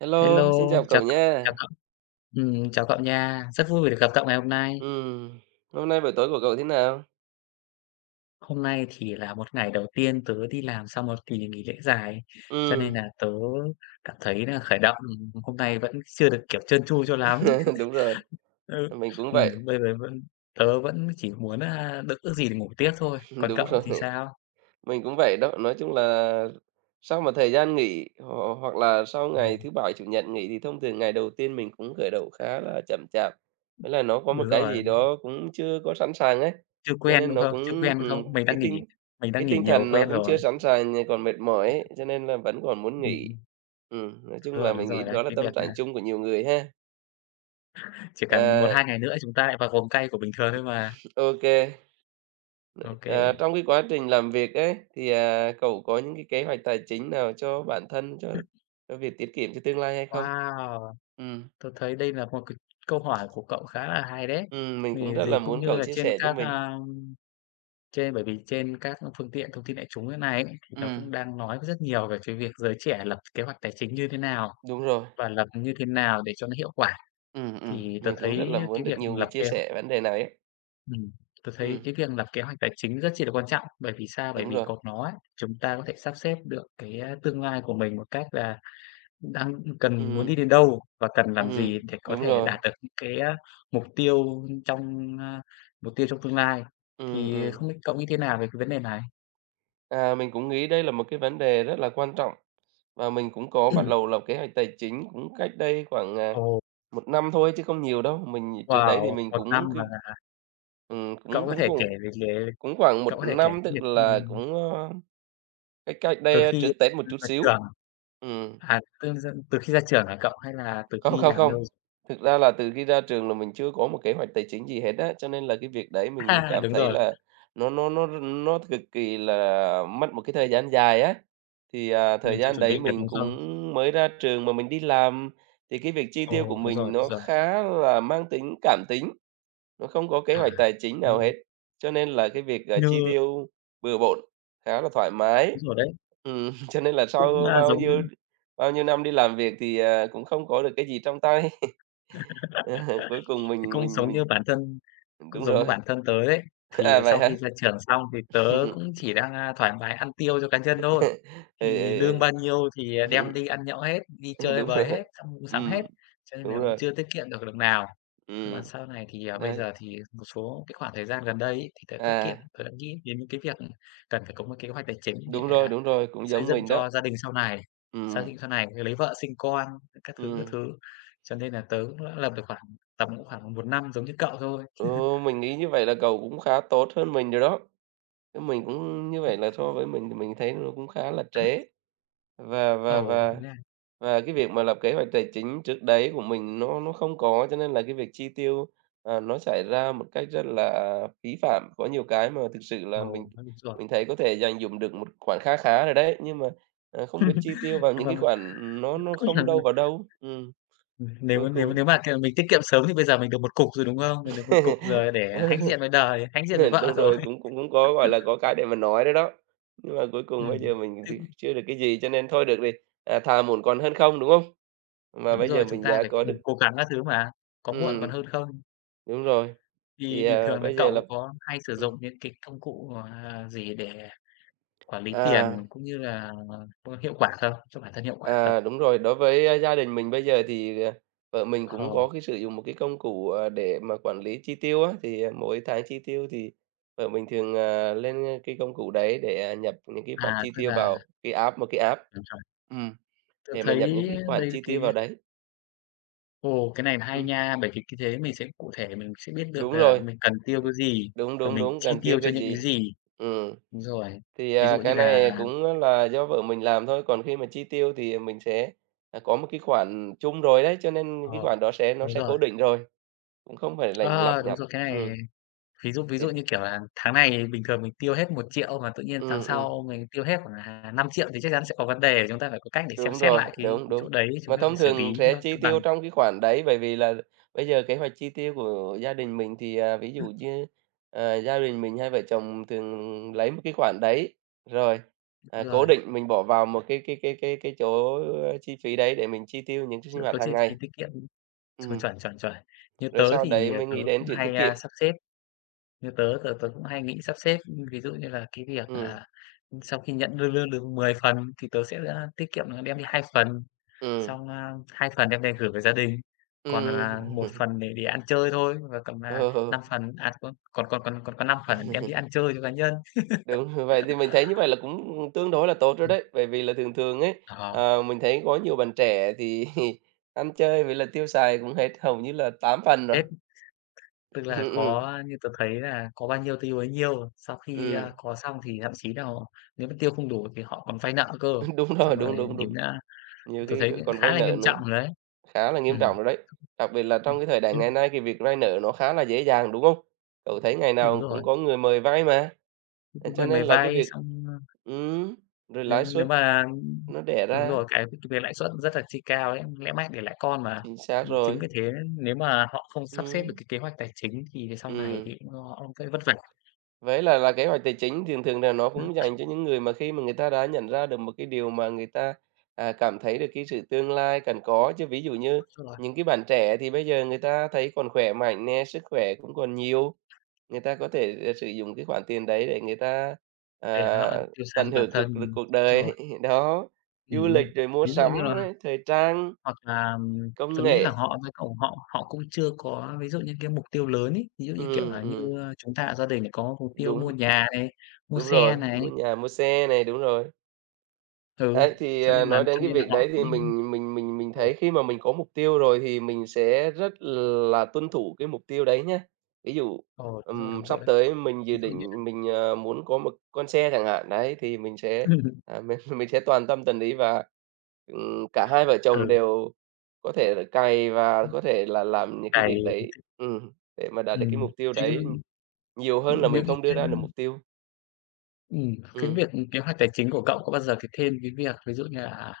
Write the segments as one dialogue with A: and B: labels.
A: Hello,
B: Hello,
A: xin chào
B: chào
A: cậu
B: cậu, chào
A: nha.
B: cậu. Ừm, chào cậu nha, rất vui vì được gặp cậu ngày hôm nay.
A: Ừm. Hôm nay buổi tối của cậu thế nào?
B: Hôm nay thì là 1 ngày đầu tiên tớ đi làm sau một kỳ nghỉ lễ dài, cho nên
A: Ừm.
B: nà tớ cảm thấy nà khởi động, ừm, hôm nay vẫn chưa được, kiểu, trơn tru cho lắm.
A: Đúng rồi,
B: Ơ,
A: mình cũng
B: ừm,
A: vậy.
B: bây giờ vẫn tớ vẫn chỉ muốn, a, được ước gì được ngủ tiếp thôi. Còn
A: Đúng
B: cậu
A: rồi.
B: thì sao?
A: Mình cũng vậy đó. Nói chung là sau một thời gian nghỉ họ hoặc là sau ngày
B: Rồi
A: thứ Bảy, Chủ nhật nghỉ thì thông thường ngày đầu tiên mình cũng khởi động khá là chậm chạp. Thế là nó có một
B: Đúng
A: cái
B: rồi,
A: gì
B: ừm.
A: đó cũng chưa có sẵn sàng ấy,
B: Chưa
A: cho
B: quen,
A: nên
B: đúng
A: nó
B: không? Chưa
A: cũng,
B: quen, đúng
A: ừm,
B: không? Mình
A: cái
B: đang nghỉ,
A: tinh,
B: mình đang
A: cái
B: nghỉ
A: tinh
B: nhiều
A: thần nó
B: quen
A: cũng chưa
B: rồi.
A: sẵn sàng, nh còn mệt mỏi ấy, cho nên là vẫn còn muốn
B: Ừm
A: nghỉ.
B: hưm.
A: Ừm, nói
B: Đúng
A: chung là
B: rồi, đúng
A: mình nghĩ
B: rồi đấy,
A: đó là
B: cái
A: tâm
B: việc,
A: trạng
B: à
A: chung của nhiều người ha?
B: Chỉ cần một
A: À!
B: hai ngày nữa, chúng ta lại vào vòng cay của bình thường thôi mà.
A: OK. Vậy, à,
B: OK.
A: trong cái quá trình làm việc ấy, thì, à, cậu có những cái kế hoạch tài chính nào cho bản thân, cho cho việc tiết kiệm cho tương lai hay không?
B: Wow!
A: Ừm.
B: Tớ thấy đây là một c câu hỏi của cậu khá là hay đấy.
A: Ừm, mình cũng
B: Vì
A: rất là
B: gì cũng
A: muốn
B: như
A: cậu
B: là
A: chia
B: trên
A: sẻ cho
B: các,
A: mình.
B: a, trên bởi vì trên các phương tiện thông tin đại chúng ấy nay ấy, thì nó
A: Ừm.
B: cũng đang nói rất rất nhiều về cái việc giới trẻ là lập kế hoạch tài chính như thế nào
A: Đúng rồi.
B: và lập như thế nào để cho nó hiệu quả.
A: Ừm, ừm,
B: Thì tớ
A: mình cũng rất
B: thấy,
A: là
B: ơ,
A: muốn
B: cái
A: được
B: việc
A: nhiều người
B: lập
A: chia
B: kế h
A: sẻ vấn đề này ấy.
B: Ừm, tớ thấy
A: Ừm.
B: cái việc lập kế hoạch tài chính rất chi là quan trọng, bởi vì sao? Bởi
A: Đúng
B: vì
A: rồi.
B: có nó ấy, chúng ta có thể sắp xếp được cái tương lai của mình một cách là đang cần muốn
A: Ừm.
B: đi đến đâu và cần làm
A: Ừm,
B: gì để có
A: đúng
B: thể
A: rồi.
B: đạt được những cái á, mục tiêu trong, ơ mục tiêu trong tương lai.
A: Ừm,
B: Thì
A: ừm.
B: không biết cậu nghĩ thế nào về cái vấn đề này?
A: À, mình cũng nghĩ đây là một cái vấn đề rất là quan trọng, và mình cũng có bắt đầu lập kế hoạch tài chính cũng cách đây khoảng, à,
B: Ồ.
A: 1 năm thôi chứ không nhiều đâu, mình trước đấy thì
B: Wow,
A: mình
B: 1 năm
A: cũng c
B: mà hả hả?
A: ừm,
B: Cậu
A: cũng
B: có
A: cũng
B: thể kể
A: vội,
B: về cái
A: cũng khoảng 1
B: cậu có thể kể
A: năm
B: cái
A: tức
B: việc,
A: là
B: ừm
A: cũng, ơ, cách cách
B: Từ
A: đây
B: khi
A: trước Tết một
B: ra
A: chút
B: khỏi
A: xíu.
B: trường
A: Ừm.
B: à, [unintelligible] từ khi ra trường hả cậu hay là từ
A: Không,
B: khi
A: không,
B: làm
A: không,
B: lâu rồi?
A: thực ra là từ khi ra trường là mình chưa có một kế hoạch tài chính gì hết á, cho nên là cái việc đấy mình mới cảm
B: Đúng
A: thấy
B: rồi.
A: là nó nó nó r nó cực kỳ là mất một cái thời gian dài á. Thì, à,
B: Mình
A: thời
B: chưa
A: gian
B: chuẩn bị
A: đấy
B: được,
A: mình
B: đúng
A: cũng
B: không?
A: mới ra trường mà mình đi làm, thì cái việc chi tiêu của
B: Ồ, đúng rồi,
A: mình nó
B: rồi.
A: khá là mang tính cảm tính, nó không có kế
B: À,
A: hoạch tài chính
B: đúng
A: nào
B: rồi.
A: hết, cho nên là cái việc, ờ,
B: Nhờ
A: chi tiêu bừa bộn khá là thoải mái.
B: Đúng rồi đấy.
A: Ừm, cho nên là
B: Cũng,
A: sau
B: a,
A: bao nhiêu
B: giống
A: bao nhiêu năm đi làm việc thì, à, cũng không có được cái gì trong tay. Ờ, cuối cùng
B: Thì
A: mình
B: cũng
A: mình
B: giống
A: mình
B: như bản thân cũng
A: đúng
B: giống
A: rồi.
B: như bản thân tớ ấy, thì
A: À, vậy
B: sau
A: hả?
B: khi ra trường xong thì tớ cũng chỉ đang, a, thoải mái ăn tiêu cho cá nhân thôi.
A: Ừ,
B: Thì
A: ừ,
B: lương
A: ừ,
B: bao nhiêu thì, ờ,
A: ừm.
B: đem đi ăn nhậu hết, đi
A: Ừm,
B: chơi
A: đúng
B: bời hết,
A: rồi.
B: xong mua sắm hết,
A: Ừm,
B: cho nên
A: đúng
B: là cũng
A: rồi.
B: chưa tiết kiệm được đồng nào. Nhưng mà
A: Ừm,
B: sau này thì, ờ bây
A: đấy.
B: giờ thì một số cái khoảng thời gian gần đây ấy, thì tớ tiết kiệm,
A: À.
B: tớ nghĩ đến những cái việc cần phải có một kế hoạch tài chính để,
A: Đúng rồi,
B: à,
A: đúng rồi, cũng
B: xây
A: giống
B: dựng
A: mình đó.
B: cho gia đình sau này, xác
A: Ừm.
B: định sau này lấy vợ sinh con, các thứ, các
A: Ừm.
B: thứ. Cho nên là tớ cũng lập được khoảng tầm cũng khoảng 1 năm giống như cậu thôi.
A: Ồ, mình nghĩ như vậy là cậu cũng khá tốt hơn mình rồi đó, chứ mình cũng như vậy
B: Đúng
A: là
B: vậy.
A: so với mình thì mình thấy nó cũng khá là trễ và và
B: Ồ, vậy
A: và
B: nha.
A: và cái việc mà lập kế hoạch tài chính trước đấy của mình nó nó không có cho nên là cái việc chi tiêu, ờ, nó xảy ra một cách rất là phí phạm, có nhiều cái mà thực sự là
B: Ồ,
A: mình
B: a, đúng rồi.
A: mình thấy có thể dành dụm được một khoản kha khá rồi đấy, nhưng mà, à, không biết chi tiêu vào những cái khoản nó
B: [unintelligible]
A: nó
B: Ừ
A: không đâu
B: hừm.
A: vào đâu. Ừm,
B: Ừm, nếu
A: cuối
B: nếu
A: cùng
B: nếu mà theo mình tiết kiệm sớm thì bây giờ mình được một cục rồi, đúng không? Mình được một cục rồi để
A: Ừ.
B: hãnh diện với đời, hãnh diện với
A: Ừ,
B: vợ
A: đúng
B: rồi.
A: rồi, cũng cũng có, gọi là, có cái để mà nói nữa đó, nhưng mà cuối cùng bây giờ
B: Ừm,
A: mình thì
B: tiếc.
A: chưa được cái gì cho nên thôi được thì, à, thà muộn còn hơn không, đúng không? Và
B: Đúng
A: bây
B: rồi,
A: giờ
B: chúng
A: mình
B: ta
A: đã
B: phải cố
A: có
B: cùng
A: được
B: cố gắng các thứ mà, có muộn còn
A: Ừm.
B: hơn không.
A: Đúng rồi,
B: Thì
A: thì,
B: bình
A: à,
B: thường là
A: bây giờ là
B: cậu có hay sử
A: ừm.
B: dụng những cái công cụ, ờ, gì để quản lý
A: Ờ.
B: tiền cũng như là, ơ, hiệu quả không? Cho bản thân hiệu quả không?
A: À, đúng rồi, đối với, ơ, gia đình mình bây giờ thì, ờ, vợ mình cũng có
B: Ồ.
A: cái sử dụng một cái công cụ, ờ, để mà quản lý chi tiêu á. Thì mỗi tháng chi tiêu thì vợ mình thường, ờ, lên, ơ, cái công cụ đấy để nhập những cái khoản
B: À,
A: chi
B: tức
A: tiêu
B: là
A: vào cái app, một cái app
B: Đúng, xong.
A: ừm,
B: Tớ
A: để mà nhập những
B: thấy
A: cái khoản
B: đây là
A: chi tiêu
B: cái
A: vào đấy.
B: Ồ, cái này là hay
A: Ừm.
B: nha, bởi vì khi thế mình sẽ cụ thể, mình sẽ biết được
A: Đúng
B: là
A: rồi.
B: mình cần tiêu cái gì
A: Đúng,
B: và
A: đúng,
B: mình
A: đúng,
B: chi
A: cần tiêu
B: tiêu cho
A: cái
B: những cái
A: gì.
B: gì.
A: Ừm.
B: Đúng rồi,
A: Thì,
B: ví
A: à,
B: dụ như
A: cái
B: là
A: này cũng á là do vợ mình làm thôi, còn khi mà chi tiêu thì, ờ, mình sẽ, ờ, có một cái khoản chung rồi đấy, cho nên những cái
B: Ờ,
A: khoản đó sẽ nó
B: đúng
A: sẽ cố
B: rồi.
A: định rồi, cũng không phải lành lặt
B: Ờ, đúng
A: nhặt.
B: rồi. Cái này
A: Ừm.
B: ví dụ ví
A: Thì
B: dụ như, kiểu là, tháng này, bình thường mình tiêu hết 1.000.000, mà tự nhiên tháng
A: Ừm, ừm.
B: sau mình tiêu hết khoảng là 5.000.000, thì chắc chắn sẽ có vấn đề. Chúng ta phải có cách để xem
A: Đúng
B: xét
A: rồi,
B: lại cái
A: đúng,
B: cái
A: đúng.
B: chỗ đấy, chúng
A: Mà
B: ta phải
A: thông
B: xử
A: thường
B: lý
A: sẽ
B: cho
A: chi
B: cân bằng.
A: tiêu trong cái khoản đấy, bởi vì là bây giờ kế hoạch chi tiêu của gia đình mình thì, à, ví dụ
B: Ừm.
A: như, ờ, gia đình mình hai vợ chồng thường lấy một cái khoản đấy, rồi, à,
B: Đúng
A: cố
B: rồi.
A: định mình bỏ vào một cái cái cái cái cái chỗ, ơ, chi phí đấy để mình chi tiêu những ch sinh
B: Chưa
A: hoạt
B: có chi
A: hằng
B: phí
A: ngày.
B: tiết kiệm, ừm,
A: Ừm.
B: chuẩn, chuẩn, chuẩn, như
A: Rồi
B: tớ
A: sau đấy
B: thì, ờ,
A: mới
B: tớ
A: nghĩ đến
B: cũng
A: chuyện tiết
B: hay,
A: kiệm.
B: a, sắp xếp. Như tớ tớ tớ cũng hay nghĩ sắp xếp, ưm, ví dụ như là cái việc,
A: Ừm.
B: à, ừm, sau khi nhận lương lương được 10 phần thì tớ sẽ, a, tiết kiệm là đem đi 2 phần,
A: Ừm.
B: xong, a, 2 phần đem về gửi về gia đình. Còn, à, 1
A: Ừm.
B: phần để để ăn chơi thôi, và cầm, à,
A: Ờ.
B: 5 phần, à, có còn còn còn còn có 5 phần đem đi ăn chơi cho cá nhân.
A: Đúng. Vậy thì mình thấy như vậy là cũng, ừm, tương đối là tốt rồi
B: Ừm.
A: đấy, bởi vì là thường thường ấy,
B: Ờ.
A: ờ, mình thấy có nhiều bạn trẻ thì, ăn chơi với lại tiêu xài cũng hết hầu như là 8 phần rồi.
B: Hết. Tức là
A: Ừm,
B: có
A: ừm.
B: a, như tớ thấy là có bao nhiêu tiêu bấy nhiêu. Sau khi, a,
A: Ừm.
B: có xong thì thậm chí nà nếu mà tiêu không đủ thì họ còn vay nợ cơ,
A: Đúng rồi,
B: xong
A: đúng,
B: rồi
A: đúng, đúng.
B: đến, a
A: Nhiều
B: tớ
A: khi
B: thấy
A: kh
B: cũng
A: còn
B: khá
A: vay
B: là
A: nợ
B: nghiêm
A: nữa,
B: trọng rồi đấy.
A: khá là nghiêm
B: Ừm.
A: trọng rồi đấy, đặc biệt là
B: Ừm,
A: trong cái thời đại
B: ưm.
A: ngày nay thì việc vay nợ nó khá là dễ dàng, đúng không? Cậu thấy ngày
B: Đúng
A: nào
B: rồi.
A: cũng có người mời vay mà,
B: Cũng
A: thế
B: cũng
A: cho
B: cần
A: nên
B: phải
A: là cái
B: vay
A: việc
B: xong, ơ
A: ừm, rồi lãi
B: Nếu nếu
A: suất
B: mà, ưm
A: nó đẻ
B: đúng
A: ra.
B: rồi, cái [unintelligible] thuộc về lãi suất rất là chi cao ấy, lẽ mãi đẻ lãi con mà.
A: Chính xác
B: Ừm, chính
A: rồi.
B: vì thế nếu mà họ không sắp xếp được
A: Ừm.
B: cái kế hoạch tài chính thì sau này
A: Ừm.
B: thì cũng do họ cũng sẽ vất vả.
A: Với lại là kế hoạch tài chính, thường thường là nó
B: Ừm.
A: cũng dành cho những người mà khi mà người ta đã nhận ra được một cái điều mà người ta, à, cảm thấy được cái sự tương lai cần có. Chứ ví dụ như
B: Đúng rồi.
A: những cái bạn trẻ thì bây giờ người ta thấy còn khỏe mạnh nè, sức khỏe cũng còn nhiều, người ta có thể, ờ, sử dụng cái khoản tiền đấy để người ta,
B: Bể
A: à,
B: nợ, tiêu sài
A: tận
B: cho bản
A: hưởng
B: thân,
A: cực lực
B: ừm,
A: cuộc đời.
B: rồi.
A: Đó, du
B: Ừm,
A: lịch rồi mua
B: ví dụ như là
A: sắm này, thời trang,
B: hoặc là, ừm,
A: công
B: tớ nghĩ là
A: nghệ.
B: họ cũng phải cầu họ họ cũng chưa có ví dụ như cái mục tiêu lớn ấy, ví dụ, như kiểu
A: Ừm,
B: là,
A: ừm.
B: như, a, chúng ta ở gia đình này có mục tiêu mua
A: Đúng.
B: nhà này, mua
A: Đúng
B: xe
A: rồi,
B: này.
A: mua nhà, mua xe này, đúng rồi.
B: Ừ,
A: Đấy, thì,
B: cho
A: à,
B: nên bạn
A: nói đến
B: cho
A: cái
B: nên là
A: việc đấy
B: họ
A: thì
B: cũng
A: mình mình mình mình thấy
B: ồ.
A: khi mà mình có mục tiêu rồi thì mình sẽ rất là tuân thủ cái mục tiêu đấy nhá. Ví dụ,
B: Ồ, đúng rồi,
A: ừm,
B: đúng
A: sắp
B: rồi đấy.
A: tới mình dự
B: Ví dụ như
A: định mình, ờ, muốn có một con xe chẳng hạn, đấy, thì mình sẽ, à, mình mình sẽ toàn tâm toàn ý và, ừm, cả hai vợ chồng
B: Ừ.
A: đều có thể là cày và
B: Ừm.
A: có thể là làm những cái
B: Cày.
A: việc đấy, ừm, để mà đạt được cái
B: Ừm,
A: mục tiêu
B: thế
A: đấy, ừm,
B: nhưng
A: nhiều hơn là
B: những
A: mình
B: cái
A: không đưa
B: cái
A: ra được mục tiêu.
B: Ừm, cái
A: Ừm.
B: việc kế hoạch tài chính của cậu có bao giờ cái thêm cái việc ví dụ như là, à,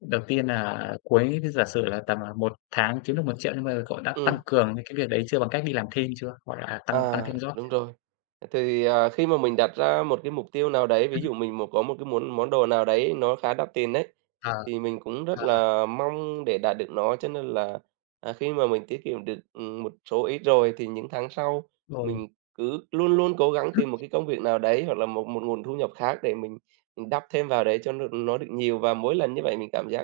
B: đầu tiên nà cuối cứ giả sử là tầm, à, 1 tháng kiếm được 1.000.000 nhưng bây giờ cậu đã tăng
A: Ừm.
B: cường nên cái việc đấy chưa, bằng cách đi làm thêm chưa? Hoặc là tăng tăng
A: À,
B: thêm job
A: đúng
B: chưa?
A: rồi. Thì, à, khi mà mình đặt ra một cái mục tiêu nào đấy, ví
B: Ừm.
A: dụ mình một có một cái muốn món đồ nào đấy nó khá đắt tiền ấy,
B: Ờ.
A: thì mình cũng rất
B: Ờ, ờ.
A: là mong để đạt được nó. Cho nên là, à, khi mà mình tiết kiệm được, ừm, một số ít rồi thì những tháng sau
B: Ồ.
A: mình cứ luôn luôn cố gắng tìm một cái công việc nào đấy hoặc là một một nguồn thu nhập khác để mình, ừm, đắp thêm vào đấy cho nó được nó được nhiều và mỗi lần như vậy mình cảm giác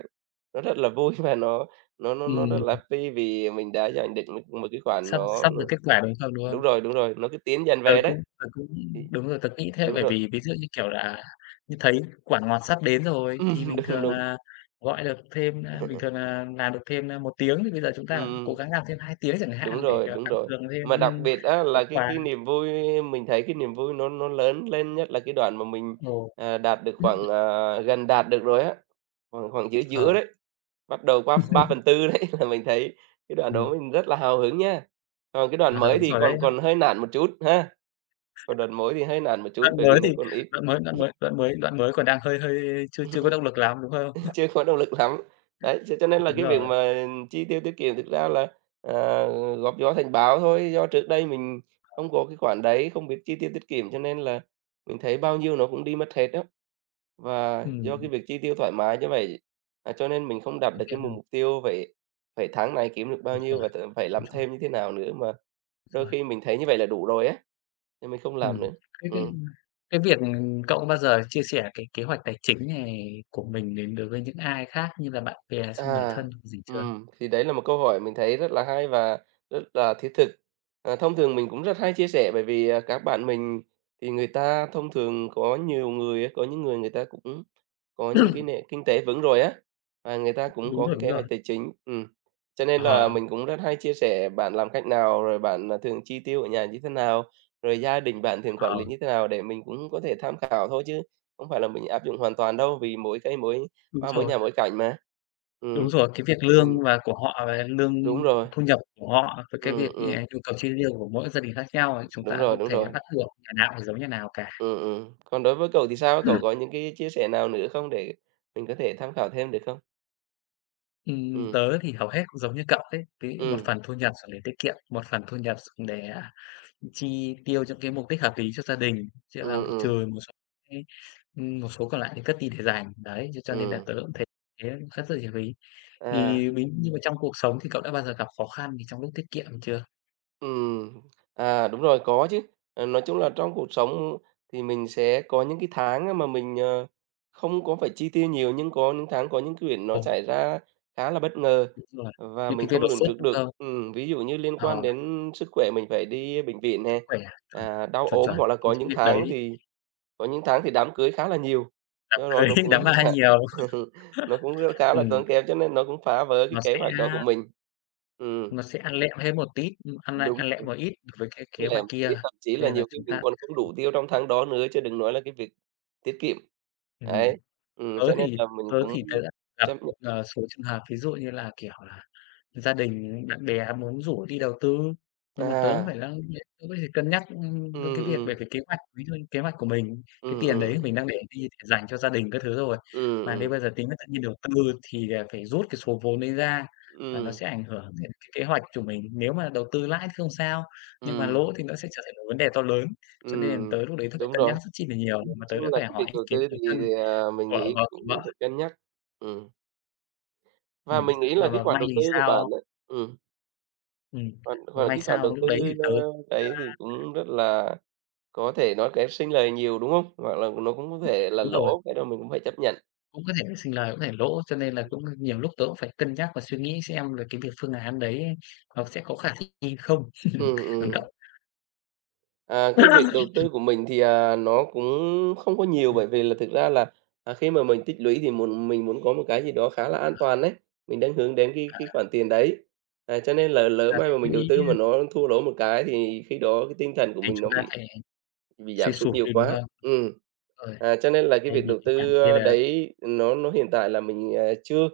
A: nó rất là vui và nó nó nó rất là
B: Ừm.
A: phi vì mình đã dành được được một cái khoản
B: Sắp
A: nó
B: sắp
A: nó
B: được kết quả, đúng không đúng
A: đúng
B: không?
A: rồi, đúng rồi, nó cứ tiến dần
B: Tớ
A: về đấy.
B: cũng tớ cũng
A: Thì
B: đúng rồi, tớ nghĩ thế,
A: đúng
B: bởi
A: rồi.
B: vì ví dụ như kiểu là, à, như thấy quả ngọt sắp đến rồi thì
A: Ừm,
B: bình
A: đúng,
B: thường
A: đúng.
B: là gọi được thêm, a bình thường là làm được thêm, a, 1 tiếng thì bây giờ chúng
A: Ừm,
B: ta cố
A: ừm.
B: gắng làm thêm 2 tiếng chẳng
A: Đúng
B: hạn để,
A: rồi,
B: à,
A: đúng
B: tăng
A: rồi.
B: cường thêm,
A: Mà đặc
B: ừm,
A: biệt á
B: có
A: là cái
B: quà.
A: cái niềm vui mình thấy cái niềm vui nó nó lớn lên, nhất là cái đoạn mà mình,
B: Ồ.
A: ờ, đạt được khoảng, ờ, gần đạt được rồi á, khoảng khoảng giữa giữa
B: Ờ.
A: đấy, bắt đầu qua ba phần tư đấy là mình thấy cái đoạn
B: Ừm.
A: đó mình rất là hào hứng nhá. Còn cái đoạn
B: À,
A: mới
B: đúng
A: thì
B: rồi đấy,
A: còn
B: họ
A: còn hơi nản một chút ha, còn đoạn mới thì hơi nản một chút
B: Đoạn
A: bởi
B: mới
A: vì nó
B: thì
A: còn ít.
B: đoạn mới đoạn mới đoạn mới đoạn mới còn đang hơi hơi chưa chưa có động lực lắm, đúng không?
A: Chưa có động lực lắm! Đấy, thế cho nên là
B: Đúng
A: cái việc
B: rồi.
A: mà chi tiêu tiết kiệm thực ra là, ờ, góp gió thành bão thôi, do trước đây mình
B: Ờ.
A: không có cái khoản đấy, không biết chi tiêu tiết kiệm cho nên là mình thấy bao nhiêu nó cũng đi mất hết á. Và do
B: Ừm.
A: cái việc chi tiêu thoải mái như vậy, à, cho nên mình không đạt
B: Thực
A: được cái
B: hiện
A: mục
B: ừm.
A: mục tiêu phải phải tháng này kiếm được bao
B: Đúng
A: nhiêu
B: rồi,
A: và t phải làm
B: đúng rồi.
A: thêm như thế nào nữa, mà đôi
B: Rồi.
A: khi mình thấy như vậy là đủ rồi á, nên mình không
B: Ừm.
A: làm nữa.
B: Cái cái
A: Ừm.
B: cái việc, ừm cậu có bao giờ chia sẻ cái kế hoạch tài chính này của mình đến đối với những ai khác như là bạn bè, xong người
A: À.
B: thân gì chưa?
A: Ừm, thì đấy là một câu hỏi mình thấy rất là hay và rất là thiết thực. Ờ, thông thường mình cũng rất hay chia sẻ bởi vì, ờ, các bạn mình thì người ta thông thường có nhiều người có những người người ta cũng có những cái nề kinh tế vững rồi á, và người ta cũng
B: Đúng
A: có
B: rồi,
A: cái
B: đúng
A: kế hoạch
B: rồi.
A: tài chính, ừm, cho nên là
B: Ờ.
A: mình cũng rất hay chia sẻ bạn làm cách nào, rồi bạn, à, thường chi tiêu ở nhà như thế nào, rồi gia đình bạn thường quản lý
B: Ờ.
A: như thế nào để mình cũng có thể tham khảo thôi chứ không phải là mình áp dụng hoàn toàn đâu, vì mỗi cây mỗi
B: Đúng
A: hoa, mỗi
B: rồi.
A: nhà mỗi cảnh mà.
B: Đúng
A: Ừm.
B: rồi! Cái việc
A: Tình
B: lương và của họ và lương
A: Đúng rồi.
B: thu nhập của họ với cái
A: Ừm,
B: việc như là
A: ừm.
B: nhu cầu chi tiêu của mỗi gia đình khác nhau này, chúng
A: Đúng
B: ta
A: rồi,
B: không
A: đúng
B: thể
A: rồi.
B: bắt buộc nhà nào cũng phải giống nhà nào cả.
A: Ừm, ừm, còn đối với cậu thì sao á? Cậu có những cái chia sẻ nào nữa không để mình có thể tham khảo thêm được không?
B: Ừm,
A: Ừm.
B: tớ thì hầu hết cũng giống như cậu ấy, ví dụ một
A: Ừm.
B: phần thu nhập dùng để tiết kiệm, một phần thu nhập dùng để, ờ, chi tiêu cho cái mục đích hợp lý cho gia đình, chỉ là
A: Ừm,
B: một trừ
A: ừm.
B: một số cái ừm, một số còn lại thì cất đi để dành. Đấy, thế cho nên là
A: Ừm.
B: tớ cũng thấy thế cất rất là nhiều rồi ấy. Thì
A: À.
B: ví như mà trong cuộc sống thì cậu đã bao giờ gặp khó khăn gì trong lúc tiết kiệm chưa?
A: Ừm, à, đúng rồi, có chứ. Ờ, nói chung là trong cuộc sống thì mình sẽ có những cái tháng mà mình, ờ, không có phải chi tiêu nhiều nhưng có những tháng có những cái việc nó
B: Ồ.
A: xảy ra khá là bất ngờ
B: Đúng rồi,
A: và
B: những
A: mình
B: cái việc
A: không
B: đột
A: lường
B: xuất,
A: trước
B: đúng
A: được.
B: không?
A: Ừm, ví dụ như liên quan
B: Ờ.
A: đến sức khỏe mình phải đi bệnh viện
B: Sức
A: nè,
B: khỏe, chuẩn,
A: à, đau
B: chuẩn,
A: ốm,
B: chuẩn,
A: hoặc là có
B: những cái
A: những
B: việc
A: tháng
B: đấy
A: thì có những tháng thì đám cưới khá là nhiều,
B: Đám
A: do đó
B: cười,
A: nó cũng
B: đám ma nhiều.
A: nó cũng rất khá là
B: Ừm.
A: tốn kém cho nên nó cũng phá vỡ cái
B: Nó
A: kế
B: sẽ,
A: hoạch đó của
B: a
A: mình. Ừm.
B: Nó sẽ ăn lẹm thêm một tít ăn, a,
A: Đúng
B: ăn lẹm
A: rồi.
B: một ít với cái kế
A: Với lại
B: hoạch
A: mình thấy
B: kia,
A: thậm chí
B: cho
A: là
B: nên là
A: nhiều khi
B: chúng
A: mình
B: ta
A: còn không đủ tiêu trong tháng đó nữa chứ đừng nói là cái việc tiết kiệm. Đấy,
B: Ừm.
A: ừm,
B: Tớ
A: cho nên
B: thì
A: là mình
B: tớ
A: cũng
B: thì tớ đã gặp
A: chấp
B: một,
A: nhận.
B: ờ, số trường hợp ví dụ như là, kiểu là, gia đình, bạn bè muốn rủ đi đầu tư, nhưng mà tớ cũng phải
A: À.
B: la [unintelligible] tớ có thể cân nhắc, ừm, đến
A: Ừm,
B: cái việc bởi
A: ừm.
B: vì kế hoạch ví dụ như kế hoạch của mình, cái
A: Ừm,
B: tiền đấy
A: ừm.
B: mình đang để đi để dành cho gia đình các thứ rồi.
A: Ừm,
B: Mà nếu
A: ừm.
B: bây giờ tính tự nhiên đầu tư thì là phải rút cái số vốn đấy ra và nó
A: Ừm.
B: sẽ ảnh hưởng đến cái kế hoạch của mình. Nếu mà đầu tư lãi thì không sao, nhưng mà
A: Ừm.
B: lỗ thì nó sẽ trở thành một vấn đề to lớn. Cho nên là
A: Ừm,
B: tớ lúc đấy tớ phải
A: đúng
B: cân nhắc
A: rồi.
B: rất chi là nhiều
A: Nói
B: mà tớ
A: chung
B: đã
A: là
B: phải
A: cái
B: hỏi
A: việc
B: ý
A: đầu tư
B: kiến
A: ấy,
B: người
A: thì,
B: thân,
A: à, mình
B: vợ
A: nghĩ
B: và
A: cũng
B: của vợ.
A: phải cân nhắc, ừm. Và
B: Ừm,
A: mình nghĩ là
B: mà
A: cái
B: mà
A: khoản
B: may
A: đầu
B: thì
A: tư của bạn
B: sao
A: á ừm.
B: Ừm,
A: Khoản
B: mà
A: khoản
B: may
A: cái khoản đầu
B: sao lúc
A: tư,
B: đấy thì tớ cũng,
A: ơ, đấy
B: a
A: thì cũng rất là có thể nói cái sinh lời nhiều, đúng không? Hoặc là nó cũng có
B: [unintelligible]
A: thể là
B: đúng rồi.
A: lỗ, cái đó mình cũng phải chấp nhận.
B: Cũng có thể sinh lời, cũng có thể lỗ cho nên là cũng nhiều lúc tớ cũng phải cân nhắc và suy nghĩ xem là cái việc phương án đấy nó sẽ có khả thích nghi không.
A: Ừm,
B: Còn
A: ừm.
B: cậu?
A: À, cái việc đầu tư của mình thì, à, nó cũng không có nhiều
B: Ừm.
A: bởi vì là thực ra là, à, khi mà mình tích lũy thì muốn mình muốn có một cái gì đó khá là an
B: Ờ.
A: toàn ấy, mình đang hướng đến cái
B: À.
A: cái khoản tiền đấy. À, cho nên là lỡ
B: Là
A: may
B: tích
A: mà mình đầu
B: lũy
A: tư mà
B: nhá.
A: nó thua lỗ một cái thì khi đó cái tinh thần của
B: Thì
A: mình
B: chúng
A: nó
B: ta
A: bị
B: sẽ
A: bị
B: suy
A: giảm sút
B: sụp
A: nhiều
B: đi, đúng
A: quá.
B: không?
A: Ừm,
B: Ơi.
A: à, cho nên là cái
B: Đây
A: việc
B: thì,
A: đầu
B: cái khoản
A: tư,
B: kia
A: a,
B: là
A: đấy nó nó hiện tại là mình, à, chưa.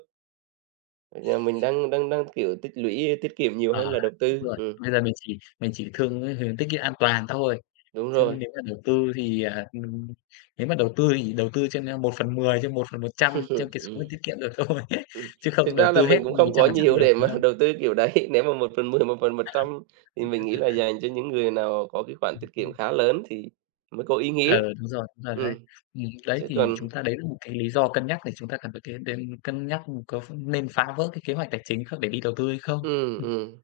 A: Giờ mình đang đang đang, kiểu, tích lũy tiết kiệm nhiều
B: À,
A: hơn là đầu
B: đúng
A: tư,
B: rồi.
A: ừm.
B: Bây giờ mình chỉ mình chỉ thương cái tiết kiệm an toàn thôi.
A: Đúng
B: Chứ
A: rồi.
B: nếu mà đầu tư thì, à, ừm, nếu mà đầu tư thì đầu tư trên 1/10 trên 1/100 cho cái số
A: Ừm.
B: mình tiết kiệm được thôi.
A: Ừm,
B: Chứ không
A: thực
B: đầu
A: ra là
B: tư hết
A: mình cũng
B: một
A: không
B: trăm
A: có
B: phần trăm
A: nhiều
B: được,
A: để
B: đúng
A: mà
B: không?
A: đầu tư kiểu đấy. Nếu mà 1/10 một phần một
B: À
A: trăm
B: há.
A: thì mình nghĩ là dành cho những người nào có cái khoản
B: Ừm
A: tiết kiệm
B: hưm.
A: khá lớn thì mới có ý nghĩa.
B: Ừ, đúng rồi, đúng rồi đấy.
A: Ừm,
B: Ừm, đấy
A: chứ
B: thì
A: còn
B: chúng ta đấy là một cái lý do cân nhắc để chúng ta cần phải kê để cân nhắc có ph nên phá vỡ cái kế hoạch tài chính khác để đi đầu tư hay không.
A: Ừm,
B: Ừm.
A: ừm.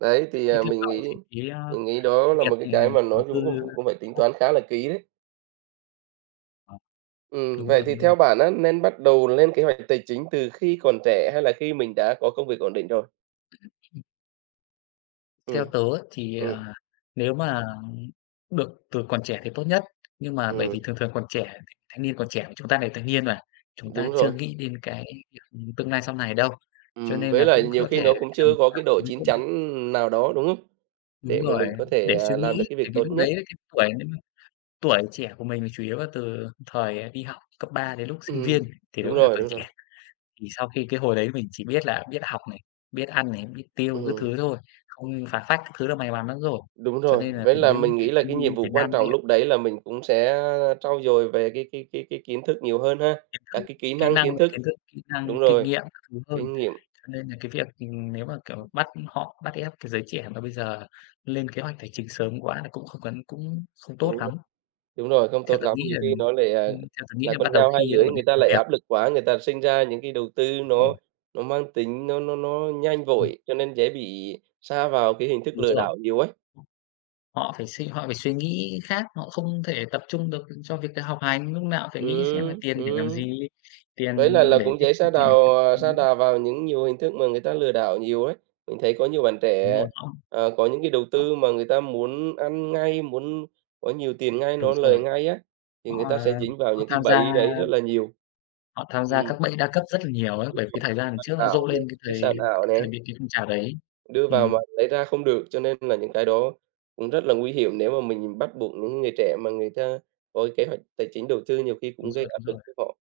A: Đấy, thì,
B: Thế
A: à,
B: theo
A: mình
B: cậu
A: nghĩ
B: thì cái, a,
A: mình nghĩ
B: cái
A: đó là
B: việc,
A: một cái cái
B: ừm,
A: mà
B: đầu
A: nói
B: tư
A: chung cũng cũng phải tính
B: [unintelligible]
A: toán khá là kỹ đấy.
B: Ờ,
A: Ừm,
B: đúng
A: vậy
B: rồi,
A: thì
B: đúng rồi.
A: theo bạn á, nên bắt đầu lên kế hoạch tài chính từ khi còn trẻ hay là khi mình đã có công việc ổn định rồi?
B: [unintelligible] Theo
A: Ừm.
B: tớ á, thì,
A: Ừm.
B: à, nếu mà được từ còn trẻ thì tốt nhất. Nhưng mà bởi vì
A: Ừm.
B: thường thường còn trẻ, thì thanh niên còn trẻ mà chúng ta là thanh niên mà, chúng ta
A: Đúng
B: chưa
A: rồi.
B: nghĩ đến cái, kiểu, tương lai sau này đâu. Cho
A: Ừm,
B: nên
A: với
B: là
A: lại
B: cũng
A: nhiều
B: có
A: khi
B: thể
A: nó
B: cái
A: cũng chưa
B: tầm
A: có cái
B: khoảng
A: độ
B: ví
A: chín
B: dụ như
A: chắn nào đó, đúng không?
B: Đúng
A: Để mà
B: rồi,
A: mình có thể,
B: để suy
A: à, làm được
B: nghĩ,
A: cái việc
B: tại vì
A: tốt
B: lúc đấy
A: nhất.
B: cái tuổi nếu mà tuổi trẻ của mình là chủ yếu là từ thời đi học cấp ba đến lúc sinh viên
A: Ừm,
B: thì
A: đúng
B: đúng là
A: rồi,
B: còn
A: đúng
B: trẻ.
A: rồi.
B: Thì sau khi cái hồi đấy mình chỉ biết là biết học này, biết ăn này, biết tiêu các thứ
A: Ừm.
B: thôi, không phá phách các thứ là may mắn lắm rồi,
A: Đúng
B: cho
A: rồi,
B: nên là
A: với là
B: với
A: mình
B: những cái
A: nghĩ là cái
B: thanh niên
A: nhiệm
B: Việt
A: vụ quan
B: Nam
A: trọng
B: hiện
A: lúc đấy là mình cũng sẽ, a, trau dồi về cái cái cái cái kiến thức nhiều hơn ha,
B: Kiến
A: các
B: thức,
A: cái kỹ
B: kỹ
A: năng,
B: năng
A: kiến thức
B: kiến thức, kỹ năng,
A: đúng
B: kinh
A: rồi,
B: nghiệm các thứ hơn.
A: kinh nghiệm.
B: Cho nên là cái việc, ừm, nếu mà, kiểu, bắt họ bắt ép cái giới trẻ mà bây giờ lên kế hoạch tài chính sớm quá thì cũng không cấn cũng không tốt
A: Đúng rồi,
B: lắm.
A: đúng rồi, không
B: Theo
A: tốt
B: tớ
A: lắm,
B: nghĩ
A: nhiều
B: là
A: khi
B: đừng
A: nó lại, à,
B: ừm, theo tớ nghĩ
A: là
B: là
A: con
B: bắt đầu
A: dao hai
B: khi
A: lưỡi,
B: ổn
A: người
B: định
A: ta
B: công
A: lại
B: việc.
A: áp lực quá, người ta sinh ra những cái đầu tư
B: Đúng rồi.
A: nó nó mang tính nó nó nó nhanh
B: Ừm.
A: vội cho nên dễ bị sa vào cái hình thức
B: Đúng
A: lừa
B: rồi.
A: đảo nhiều ấy.
B: Họ phải suy họ phải suy nghĩ khác, họ không thể tập trung được cho việc đ học hành, lúc nào cũng phải nghĩ xem là
A: Ừm,
B: tiền để làm
A: ừm,
B: gì,
A: với
B: tiền
A: lại là
B: để
A: cũng
B: tiết
A: dễ
B: kiệm
A: sa
B: thì mình thấy
A: đào à, sa
B: nó [unintelligible]
A: đà vào những nhiều hình thức mà người ta lừa đảo nhiều ấy. Mình thấy có nhiều bạn
B: Đúng
A: trẻ,
B: rồi, họ
A: ờ, có những cái đầu tư
B: họ
A: mà người ta muốn ăn ngay, muốn có nhiều tiền ngay,
B: Đúng
A: nó lời
B: rồi.
A: ngay á, thì
B: Họ,
A: người ta sẽ
B: ờ,
A: dính vào
B: họ
A: những cái
B: tham gia,
A: bẫy đấy rất
B: ơ
A: là nhiều.
B: Họ tham gia
A: Ừm.
B: các bẫy đa cấp rất là nhiều ấy,
A: Đủng
B: bởi vì
A: rồi,
B: thời
A: chứng
B: gian
A: khoán
B: trước nó
A: ảo
B: rộ
A: này,
B: lên cái
A: cái
B: thời
A: sàn ảo
B: cái thời
A: nè.
B: mấy cái phong trào đấy.
A: Đưa vào mà
B: Ừm.
A: lấy ra không được cho nên là những cái đó, ừm, rất là nguy hiểm nếu mà mình bắt buộc những người trẻ mà người ta có kế hoạch tài chính đầu tư, nhiều khi
B: Đúng
A: cũng gây
B: rồi,
A: áp
B: đúng
A: lực
B: rồi.
A: cho họ.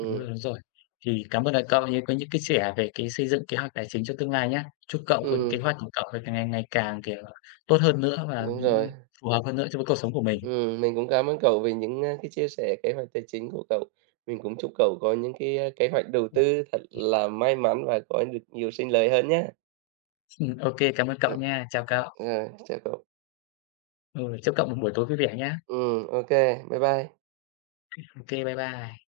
B: Đúng rồi, đúng rồi. Thì cảm ơn, ờ, cậu có những cái sẻ về cái xây dựng kế hoạch tài chính cho tương lai nhá. Chúc cậu có kế
A: Ừm.
B: hoạch của cậu càng ngày ngày càng, kiểu, tốt hơn
A: Ừm,
B: nữa và, ừm,
A: đúng rồi.
B: phù hợp hơn nữa cho với cuộc sống của mình!
A: Ừm, mình cũng cám ơn cậu về những, ơ, cái chia sẻ kế hoạch tài chính của cậu. Mình cũng chúc cậu có những cái kế hoạch đầu
B: Ô
A: tư thật
B: kê.
A: là may mắn và có được nhiều sinh lời hơn nhá!
B: Ừm, ô kê cảm ơn
A: Ừm,
B: cậu nha, chào cậu.
A: rồi, chào cậu.
B: Ừ, chúc cậu một buổi tối vui vẻ nha!
A: Ừm, ô kê, bye bye!
B: Ô kê, bye bye.